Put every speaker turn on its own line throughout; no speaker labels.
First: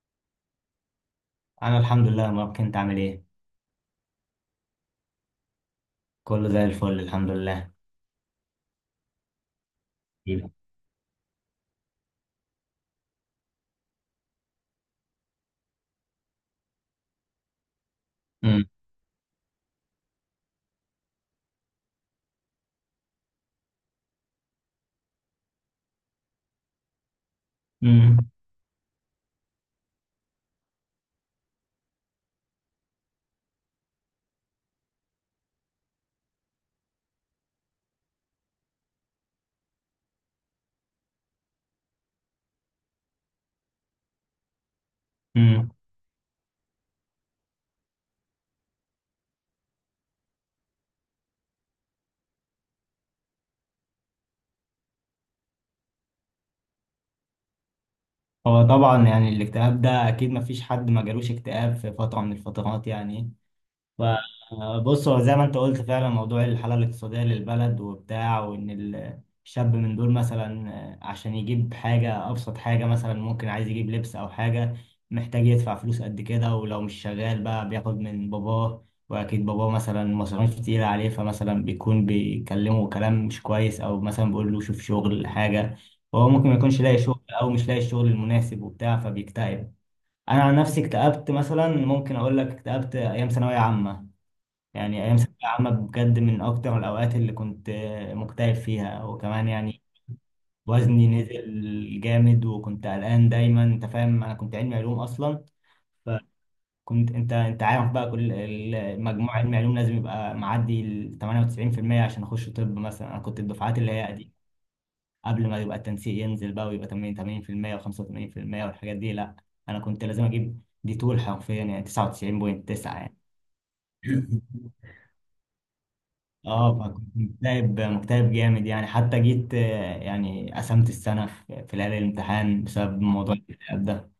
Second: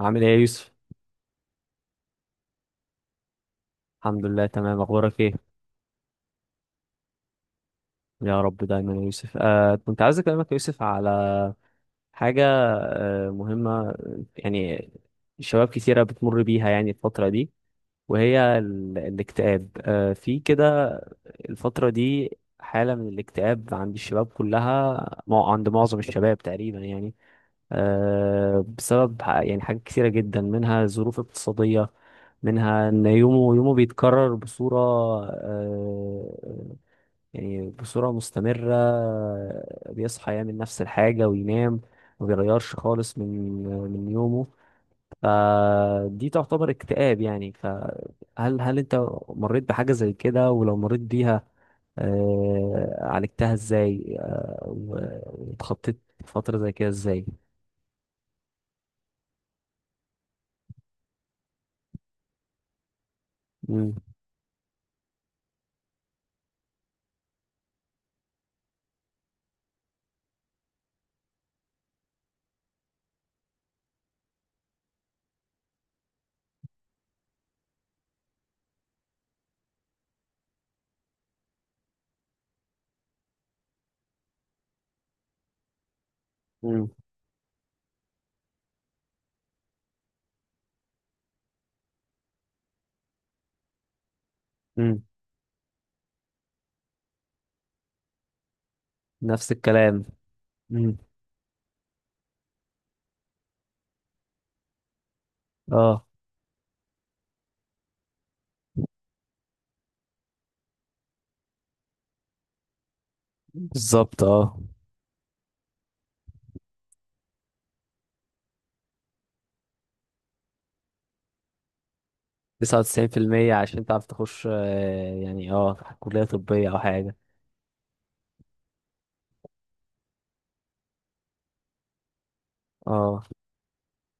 عامل ايه يا يوسف؟
انا الحمد لله ما كنت عامل ايه.
الحمد لله تمام، اخبارك ايه؟
كله زي الفل الحمد لله.
يا رب دايما يا يوسف. كنت عايز اكلمك
حبيبي.
يا يوسف على حاجه مهمه يعني. شباب كتيره بتمر بيها يعني الفتره دي، وهي
امم
الاكتئاب، في كده الفترة دي. حالة من الاكتئاب عند الشباب كلها، عند معظم الشباب تقريبا يعني
امم
بسبب يعني حاجات كثيرة جدا، منها ظروف اقتصادية، منها ان يومه يومه بيتكرر بصورة آه، يعني بصورة مستمرة. بيصحى يعمل نفس الحاجة وينام، ما بيغيرش خالص من يومه.
امم
فدي تعتبر اكتئاب يعني. فهل انت مريت بحاجة زي كده؟ ولو مريت بيها عالجتها ازاي؟ واتخطيت فترة زي كده ازاي؟
هو طبعا يعني الاكتئاب ده اكيد ما فيش حد ما جالوش اكتئاب في فترة من الفترات، يعني
مم.
فبص هو زي ما انت قلت فعلا، موضوع الحالة الاقتصادية للبلد وبتاع، وان الشاب من دول مثلا، عشان يجيب حاجة، أبسط حاجة مثلا ممكن عايز يجيب لبس أو حاجة، محتاج يدفع فلوس قد كده، ولو مش شغال بقى بياخد من باباه، وأكيد باباه مثلا مصاريف كتيرة عليه، فمثلا بيكون بيكلمه كلام مش كويس أو مثلا بيقول له شوف شغل حاجة. فهو ممكن ما يكونش
مم.
لاقي شغل أو مش لاقي الشغل المناسب وبتاع، فبيكتئب. أنا عن نفسي اكتئبت مثلا، ممكن أقول لك اكتئبت أيام ثانوية عامة.
مم.
يعني أيام ثانوية عامة بجد من أكتر الأوقات اللي كنت مكتئب فيها. وكمان
نفس
يعني
الكلام. مم.
وزني نزل جامد، وكنت قلقان دايما، أنت فاهم، أنا كنت علمي علوم أصلا.
اه.
فكنت، أنت عارف بقى، كل المجموع علمي علوم لازم يبقى معدي ال 98% عشان أخش طب مثلا. أنا كنت الدفعات اللي هي
بالظبط،
دي
اه.
قبل ما يبقى التنسيق ينزل بقى ويبقى 80 و85% والحاجات دي، لا أنا كنت لازم أجيب دي طول، حرفيا يعني 99.9 يعني.
99% عشان تعرف تخش يعني، اه، كلية طبية او
اه فكنت
حاجة.
مكتئب مكتئب جامد يعني، حتى جيت يعني قسمت السنة في ليالي الامتحان بسبب
اه.
موضوع الاكتئاب ده.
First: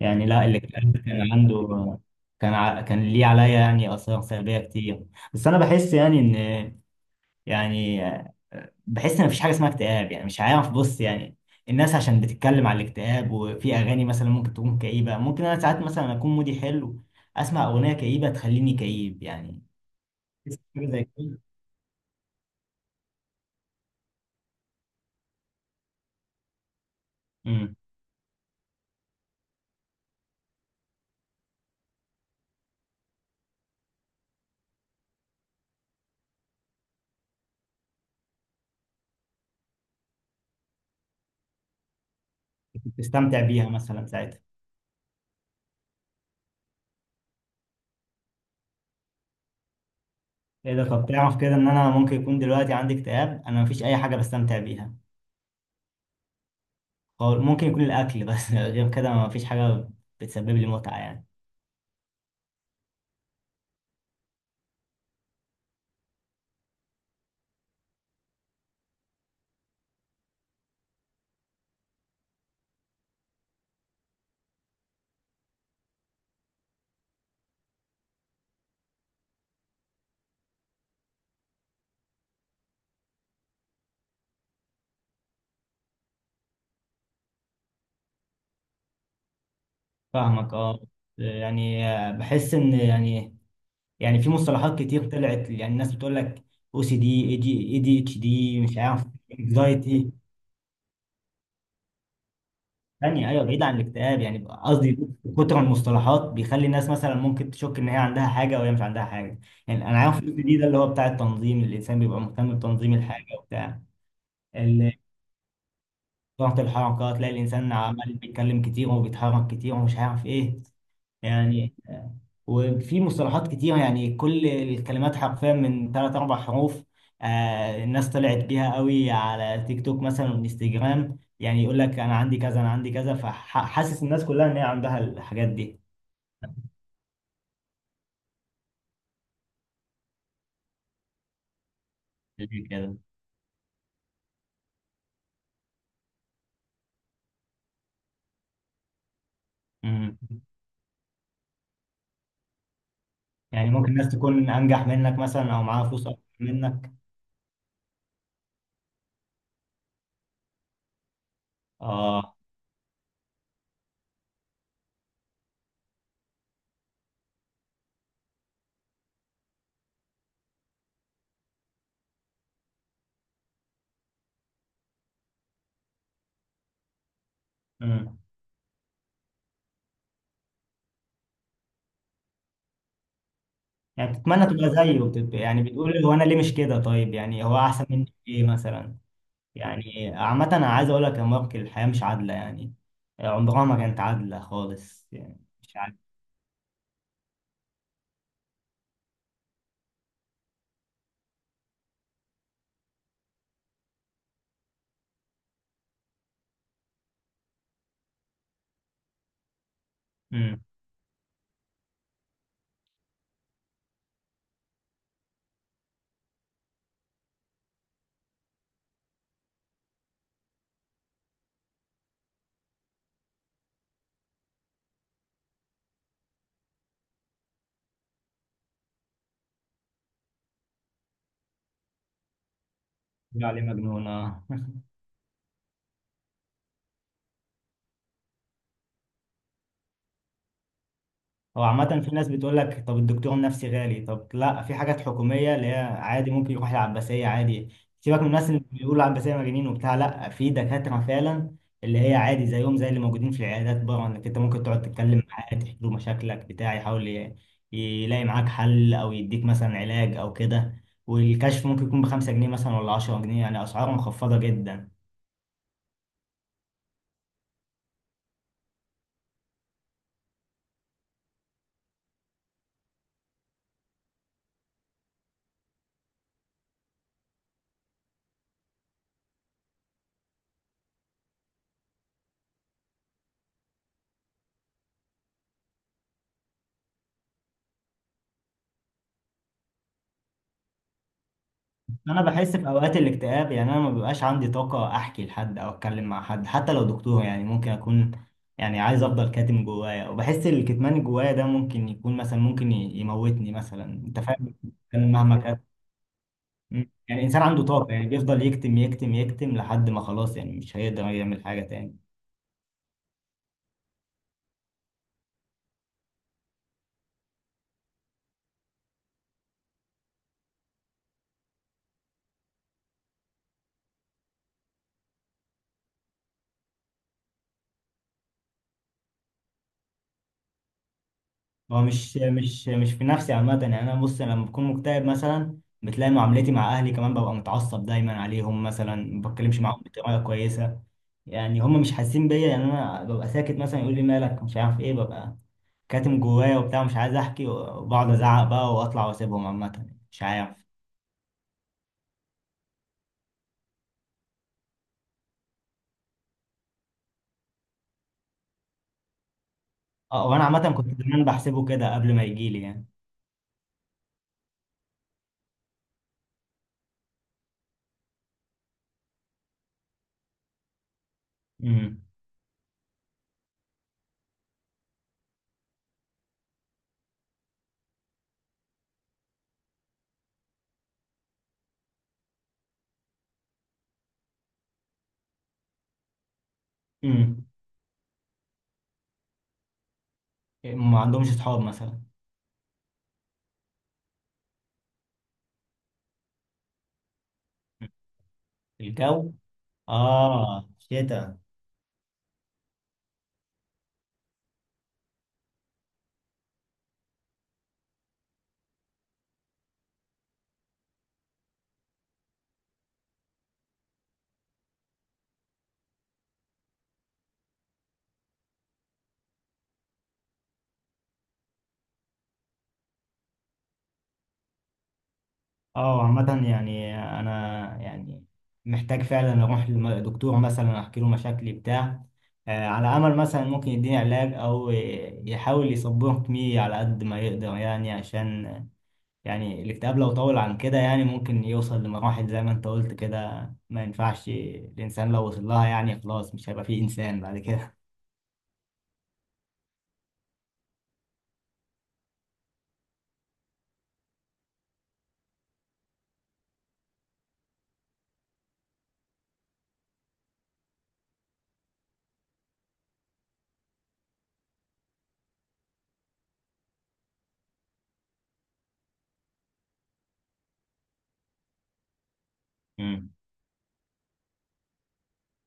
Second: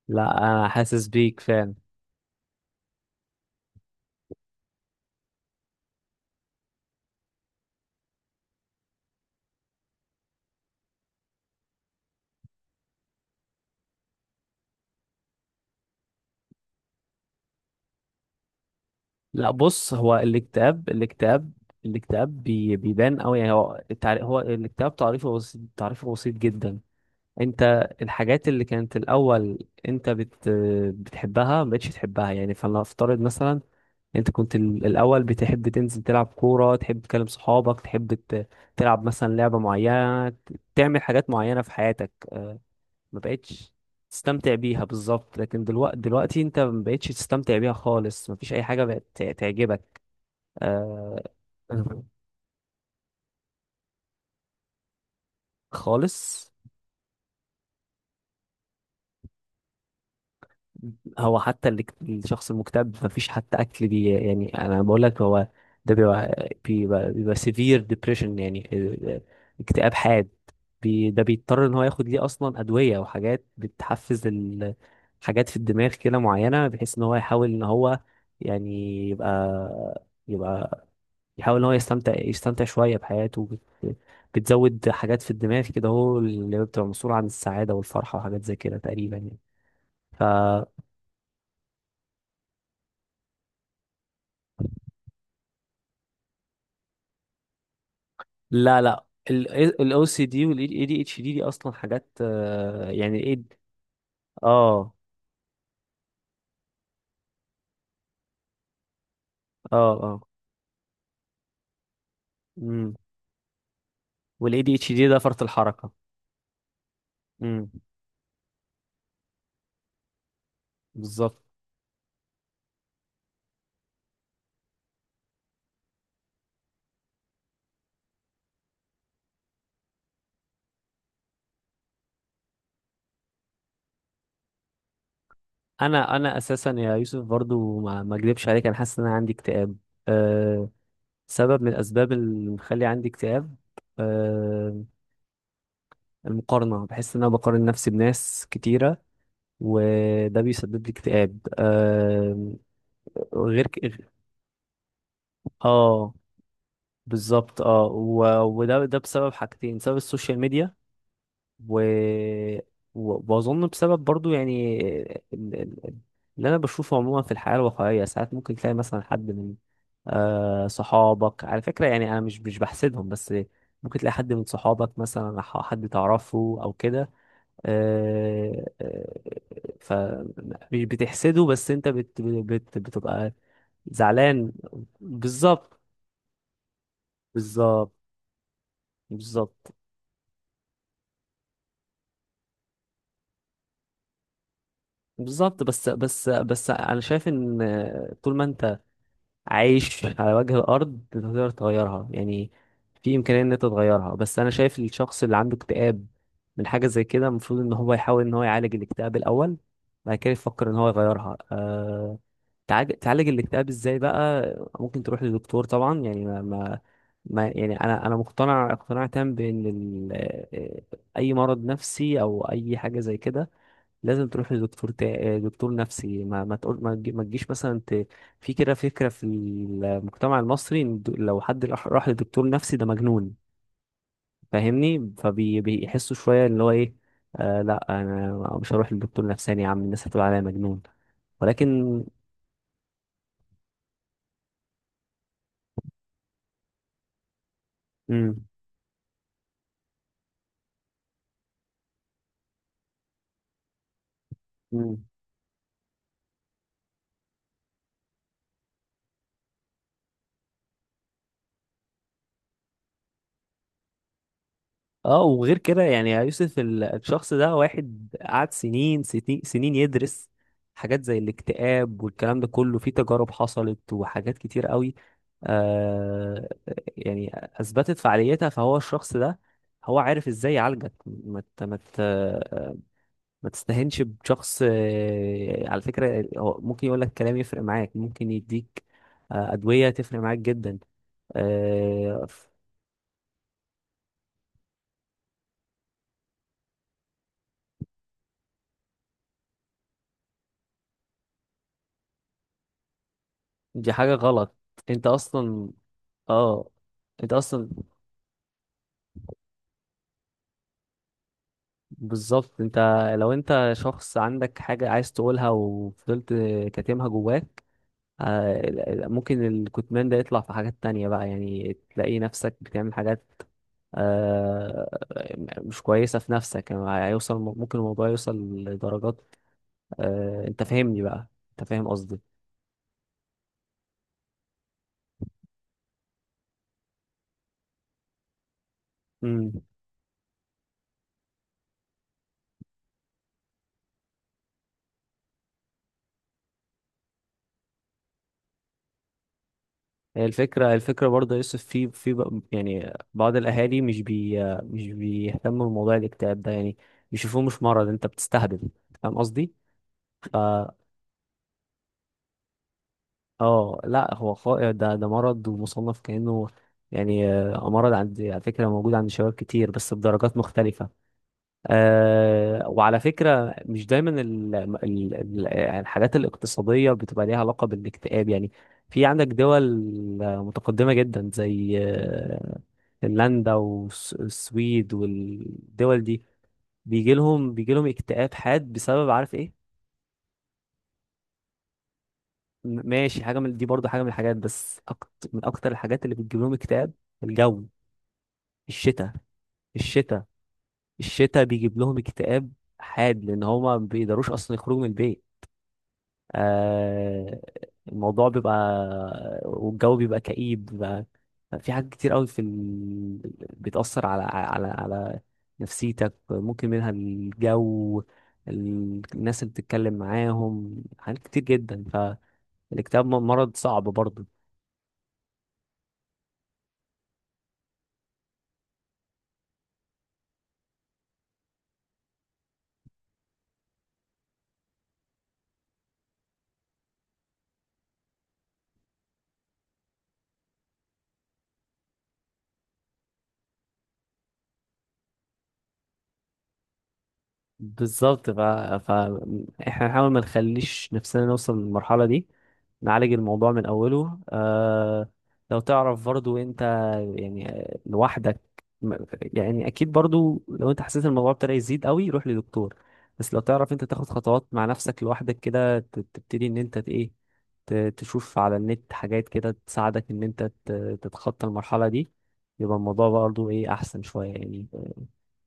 يعني
لا
لا
انا
الاكتئاب
حاسس
كان
بيك
عنده
فعلا.
كان ليه عليا يعني آثار سلبية كتير. بس أنا بحس يعني إن يعني آه، بحس إن مفيش حاجة اسمها اكتئاب، يعني مش عارف بص يعني، الناس عشان بتتكلم على الاكتئاب، وفي أغاني مثلا ممكن تكون كئيبة، ممكن أنا ساعات مثلا أكون مودي حلو أسمع أغنية كئيبة تخليني كئيب
لا
يعني.
بص، هو
بس حاجة
الاكتئاب،
زي كده.
الاكتئاب الاكتئاب بيبان قوي يعني. هو هو الاكتئاب تعريفه بسيط، تعريفه بسيط جدا. انت الحاجات اللي كانت الاول انت بتحبها، ما بقتش تحبها يعني. فلنفترض مثلا انت كنت الاول بتحب تنزل تلعب كوره، تحب تكلم صحابك، تحب تلعب مثلا لعبه معينه، تعمل حاجات معينه في حياتك.
كنت
ما
بتستمتع بيها
بقتش
مثلا ساعتها.
تستمتع بيها بالظبط، لكن دلوقتي انت ما بقتش تستمتع بيها خالص. ما فيش اي حاجه بقت تعجبك
ايه ده، طب
آه
تعرف كده ان انا ممكن يكون دلوقتي عندي اكتئاب. انا مفيش اي حاجه بستمتع بيها.
خالص.
هو ممكن يكون الاكل بس. غير كده مفيش حاجه بتسبب لي متعه يعني.
هو حتى اللي الشخص المكتئب مفيش حتى اكل يعني، انا بقول لك هو ده بيبقى سيفير ديبريشن يعني. آه، آه، اكتئاب حاد. ده بيضطر ان هو ياخد ليه اصلا ادويه، وحاجات بتحفز حاجات في الدماغ كده معينه، بحيث ان هو يحاول ان هو يعني يبقى يحاول ان هو يستمتع شويه بحياته. بت... بتزود حاجات في الدماغ كده، هو اللي بتبقى مسؤوله عن السعاده والفرحه وحاجات زي كده تقريبا يعني. ف
فاهمك اه. يعني بحس ان، يعني يعني في مصطلحات كتير طلعت، يعني الناس بتقول لك او سي دي، اي دي اتش دي، مش
لا لا.
عارف،
الاو
انكزايتي.
سي دي والاي دي اتش دي دي اصلا حاجات، يعني
ثانية
ايه؟
أيوة، بعيد عن الاكتئاب يعني،
اه،
قصدي كتر من المصطلحات بيخلي الناس مثلا ممكن تشك إن هي عندها حاجة وهي مش عندها حاجة.
اه،
يعني أنا عارف
اه.
الجزء دي، ده اللي هو بتاع التنظيم، الإنسان بيبقى مهتم
امم
بتنظيم الحاجة وبتاع.
والاي دي اتش
ال-
دي ده فرط الحركه.
ضغط الحركة، تلاقي
امم،
الإنسان عمال بيتكلم كتير وبيتحرك كتير ومش عارف إيه
بالظبط.
يعني وفي مصطلحات كتير يعني، كل الكلمات حرفيا من ثلاث أربع حروف، آه الناس طلعت بيها قوي على تيك توك مثلا وانستجرام، يعني يقول لك أنا عندي كذا أنا عندي كذا، فحاسس الناس كلها إن هي عندها الحاجات دي
انا اساسا يا يوسف برضو، ما اكذبش عليك، انا حاسس ان انا عندي اكتئاب. أه. سبب من الاسباب اللي
اللي
مخلي
كده.
عندي اكتئاب، آه، المقارنة. بحس إن أنا بقارن نفسي بناس كتيرة،
مم.
وده بيسبب لي اكتئاب غير
يعني
ك...
ممكن الناس تكون أنجح منك مثلا أو معاها فلوس
اه
أكتر منك.
بالظبط اه ده بسبب حاجتين، بسبب السوشيال ميديا و...
آه.
وأظن بسبب برضو يعني ال- ال- اللي أنا بشوفه عموما في الحياة الواقعية، ساعات ممكن تلاقي مثلا حد من صحابك. على فكرة يعني أنا مش بحسدهم بس، ممكن تلاقي حد من صحابك مثلا أو حد تعرفه أو كده.
مم.
آه، آه، ف مش بتحسده بس انت بت بت بتبقى
يعني بتتمنى
زعلان.
تبقى زيه وبتبقى يعني
بالظبط،
بتقول هو أنا ليه مش كده، طيب يعني هو أحسن
بالظبط،
مني في إيه مثلا.
بالظبط،
يعني عامة أنا عايز أقول لك يا مارك، الحياة مش عادلة يعني، عمرها ما كانت عادلة خالص يعني،
بالظبط.
مش عادلة.
بس انا شايف ان طول ما انت عايش على وجه الارض انت تقدر تغيرها يعني. في امكانيه ان انت تغيرها. بس انا شايف الشخص اللي عنده اكتئاب من حاجه زي كده المفروض ان هو يحاول ان هو يعالج الاكتئاب الاول، بعد كده
امم
يفكر ان هو يغيرها. تعالج الاكتئاب ازاي بقى؟ ممكن تروح للدكتور طبعا يعني ما يعني، انا مقتنع اقتناع تام بان ال... آه، آه، اي مرض نفسي او اي حاجه زي كده لازم تروح لدكتور دكتور نفسي. ما تقول، ما تجيش مثلا في كده فكرة في المجتمع المصري إن لو حد راح لدكتور نفسي ده مجنون،
عليه مجنون اه.
فاهمني؟ فبيحسوا شوية اللي هو ايه، لا انا مش هروح لدكتور نفساني يا عم، الناس هتقول عليا مجنون،
هو عامة
ولكن.
في ناس بتقول لك طب الدكتور النفسي غالي. طب لا في حاجات حكومية اللي هي عادي ممكن يروح العباسية عادي. سيبك من الناس اللي بيقولوا العباسية مجانين وبتاع، لا في دكاترة فعلا اللي هي عادي زيهم زي اللي موجودين في العيادات بره، انك انت ممكن تقعد
امم.
تتكلم معاه تحكي له مشاكلك بتاع، يحاول يلاقي معاك حل او يديك مثلا علاج او كده. والكشف ممكن يكون بـ 5 جنيه مثلا ولا 10 جنيه، يعني اسعار مخفضة جدا.
اه، وغير كده يعني يا يوسف، الشخص ده واحد قعد سنين سنين سنين يدرس حاجات زي الاكتئاب، والكلام ده كله في تجارب حصلت وحاجات كتير قوي، آه يعني اثبتت فعاليتها. فهو الشخص ده هو عارف ازاي يعالجك. ما تستهينش بشخص، على فكرة هو ممكن يقول لك كلام يفرق معاك، ممكن يديك أدوية تفرق معاك جدا.
انا
آه،
بحس في اوقات الاكتئاب، يعني انا ما بيبقاش عندي طاقه احكي لحد او اتكلم مع حد حتى لو دكتور، يعني ممكن اكون يعني عايز افضل كاتم جوايا، وبحس الكتمان اللي جوايا ده ممكن يكون مثلا ممكن يموتني مثلا،
دي حاجة
انت
غلط.
فاهم
انت
كان مهما كان.
اصلا، اه،
مم. يعني
انت
الانسان عنده
اصلا،
طاقه يعني بيفضل يكتم يكتم يكتم لحد ما خلاص، يعني مش هيقدر يعمل حاجه تاني.
بالظبط. انت لو انت شخص عندك حاجة عايز تقولها وفضلت كاتمها جواك، ممكن الكتمان ده يطلع في حاجات تانية بقى يعني، تلاقي نفسك بتعمل حاجات آه، مش كويسة في نفسك يعني. هيوصل ممكن الموضوع يوصل لدرجات، انت فاهمني بقى؟ انت
هو
فاهم
مش في نفسي عامة يعني. أنا بص لما بكون مكتئب مثلا بتلاقي معاملتي مع أهلي كمان، ببقى متعصب دايما عليهم مثلا ما بتكلمش
قصدي؟
معاهم بطريقة كويسة. يعني هم مش حاسين بيا، يعني أنا ببقى ساكت مثلا، يقول لي مالك مش عارف إيه، ببقى كاتم جوايا وبتاع مش عايز أحكي، وبقعد أزعق بقى وأطلع وأسيبهم، عامة مش
هي
عارف.
الفكرة، برضه يا يوسف، في يعني بعض الأهالي مش مش بيهتموا بموضوع الاكتئاب ده يعني، بيشوفوه مش مرض، أنت بتستهبل. فاهم قصدي؟
أه
ف
وأنا عامة كنت زمان بحسبه كده قبل ما يجيلي يعني.
اه لا هو ده مرض ومصنف كأنه، يعني مرض. عند على فكرة موجود عند شباب كتير بس بدرجات مختلفة.
امم
وعلى فكرة مش دايما ال يعني الحاجات الاقتصادية بتبقى ليها علاقة بالاكتئاب يعني. في عندك دول متقدمة جدا زي فنلندا والسويد والدول دي،
امم
بيجي لهم اكتئاب حاد بسبب عارف ايه.
ما عندهمش أصحاب مثلا.
ماشي، حاجة من دي برضو حاجة من الحاجات. بس أكت، من أكتر الحاجات اللي بتجيب لهم اكتئاب، الجو، الشتاء،
الجو،
الشتاء.
آه شتا.
الشتاء بيجيب لهم اكتئاب حاد لأن هما ما بيقدروش أصلا يخرجوا من البيت. آه، الموضوع بيبقى، والجو بيبقى كئيب، بيبقى في حاجات كتير قوي في بتأثر على نفسيتك. ممكن منها الجو، الناس اللي بتتكلم معاهم، حاجات كتير جدا. فالاكتئاب مرض صعب برضه.
اه عامة يعني أنا يعني محتاج فعلا أروح لدكتور مثلا أحكي له مشاكلي بتاع، على أمل مثلا ممكن يديني علاج أو يحاول يصبرني على قد ما يقدر، يعني عشان، يعني الاكتئاب لو طول عن كده، يعني ممكن يوصل لمراحل زي ما أنت قلت كده ما ينفعش، الإنسان لو وصل لها يعني خلاص مش هيبقى فيه إنسان بعد كده.
بالظبط. ف احنا نحاول ما نخليش نفسنا نوصل للمرحلة دي، نعالج الموضوع من أوله. لو تعرف برضو انت يعني لوحدك، م- يعني أكيد برضو لو انت حسيت الموضوع ابتدى يزيد قوي روح لدكتور. بس لو تعرف انت تاخد خطوات مع نفسك لوحدك كده، تبتدي ان انت ايه، تشوف على النت حاجات كده تساعدك ان انت تتخطى المرحلة دي، يبقى الموضوع
مم.
برضو ايه، أحسن شوية يعني.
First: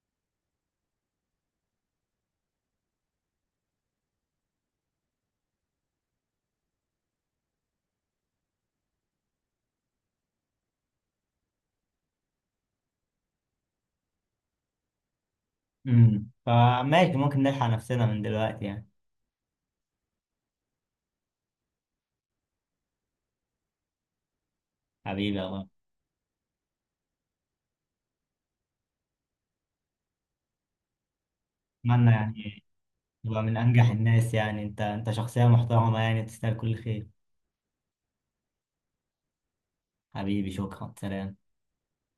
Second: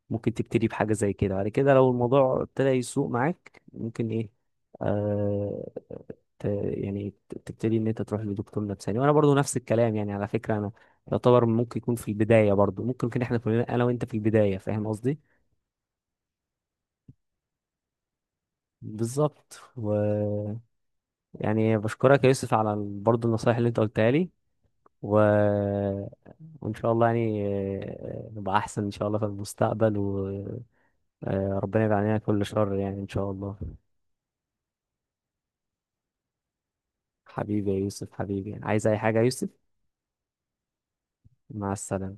ممكن تبتدي بحاجة زي كده بعد كده. لو الموضوع ابتدى يسوق معاك، ممكن ايه، آه يعني تبتدي ان انت تروح لدكتور نفساني. وانا برضو نفس الكلام يعني، على فكرة انا يعتبر ممكن يكون في البداية برضو، ممكن يكون احنا كلنا انا وانت في البداية، فاهم قصدي؟
فماشي ممكن نلحق نفسنا من دلوقتي يعني.
بالظبط يعني بشكرك يا يوسف على برضو النصايح اللي انت قلتها لي و...
حبيبي يا غالي.
وان شاء الله يعني نبقى احسن ان شاء الله في المستقبل، وربنا يبعد
أتمنى
عننا كل
يعني،
شر يعني ان شاء
هو
الله.
من أنجح الناس يعني، أنت أنت شخصية محترمة يعني تستاهل كل خير.
حبيبي يا يوسف، حبيبي، عايز أي حاجة يا يوسف.
حبيبي شكرا سلام.
مع السلامة.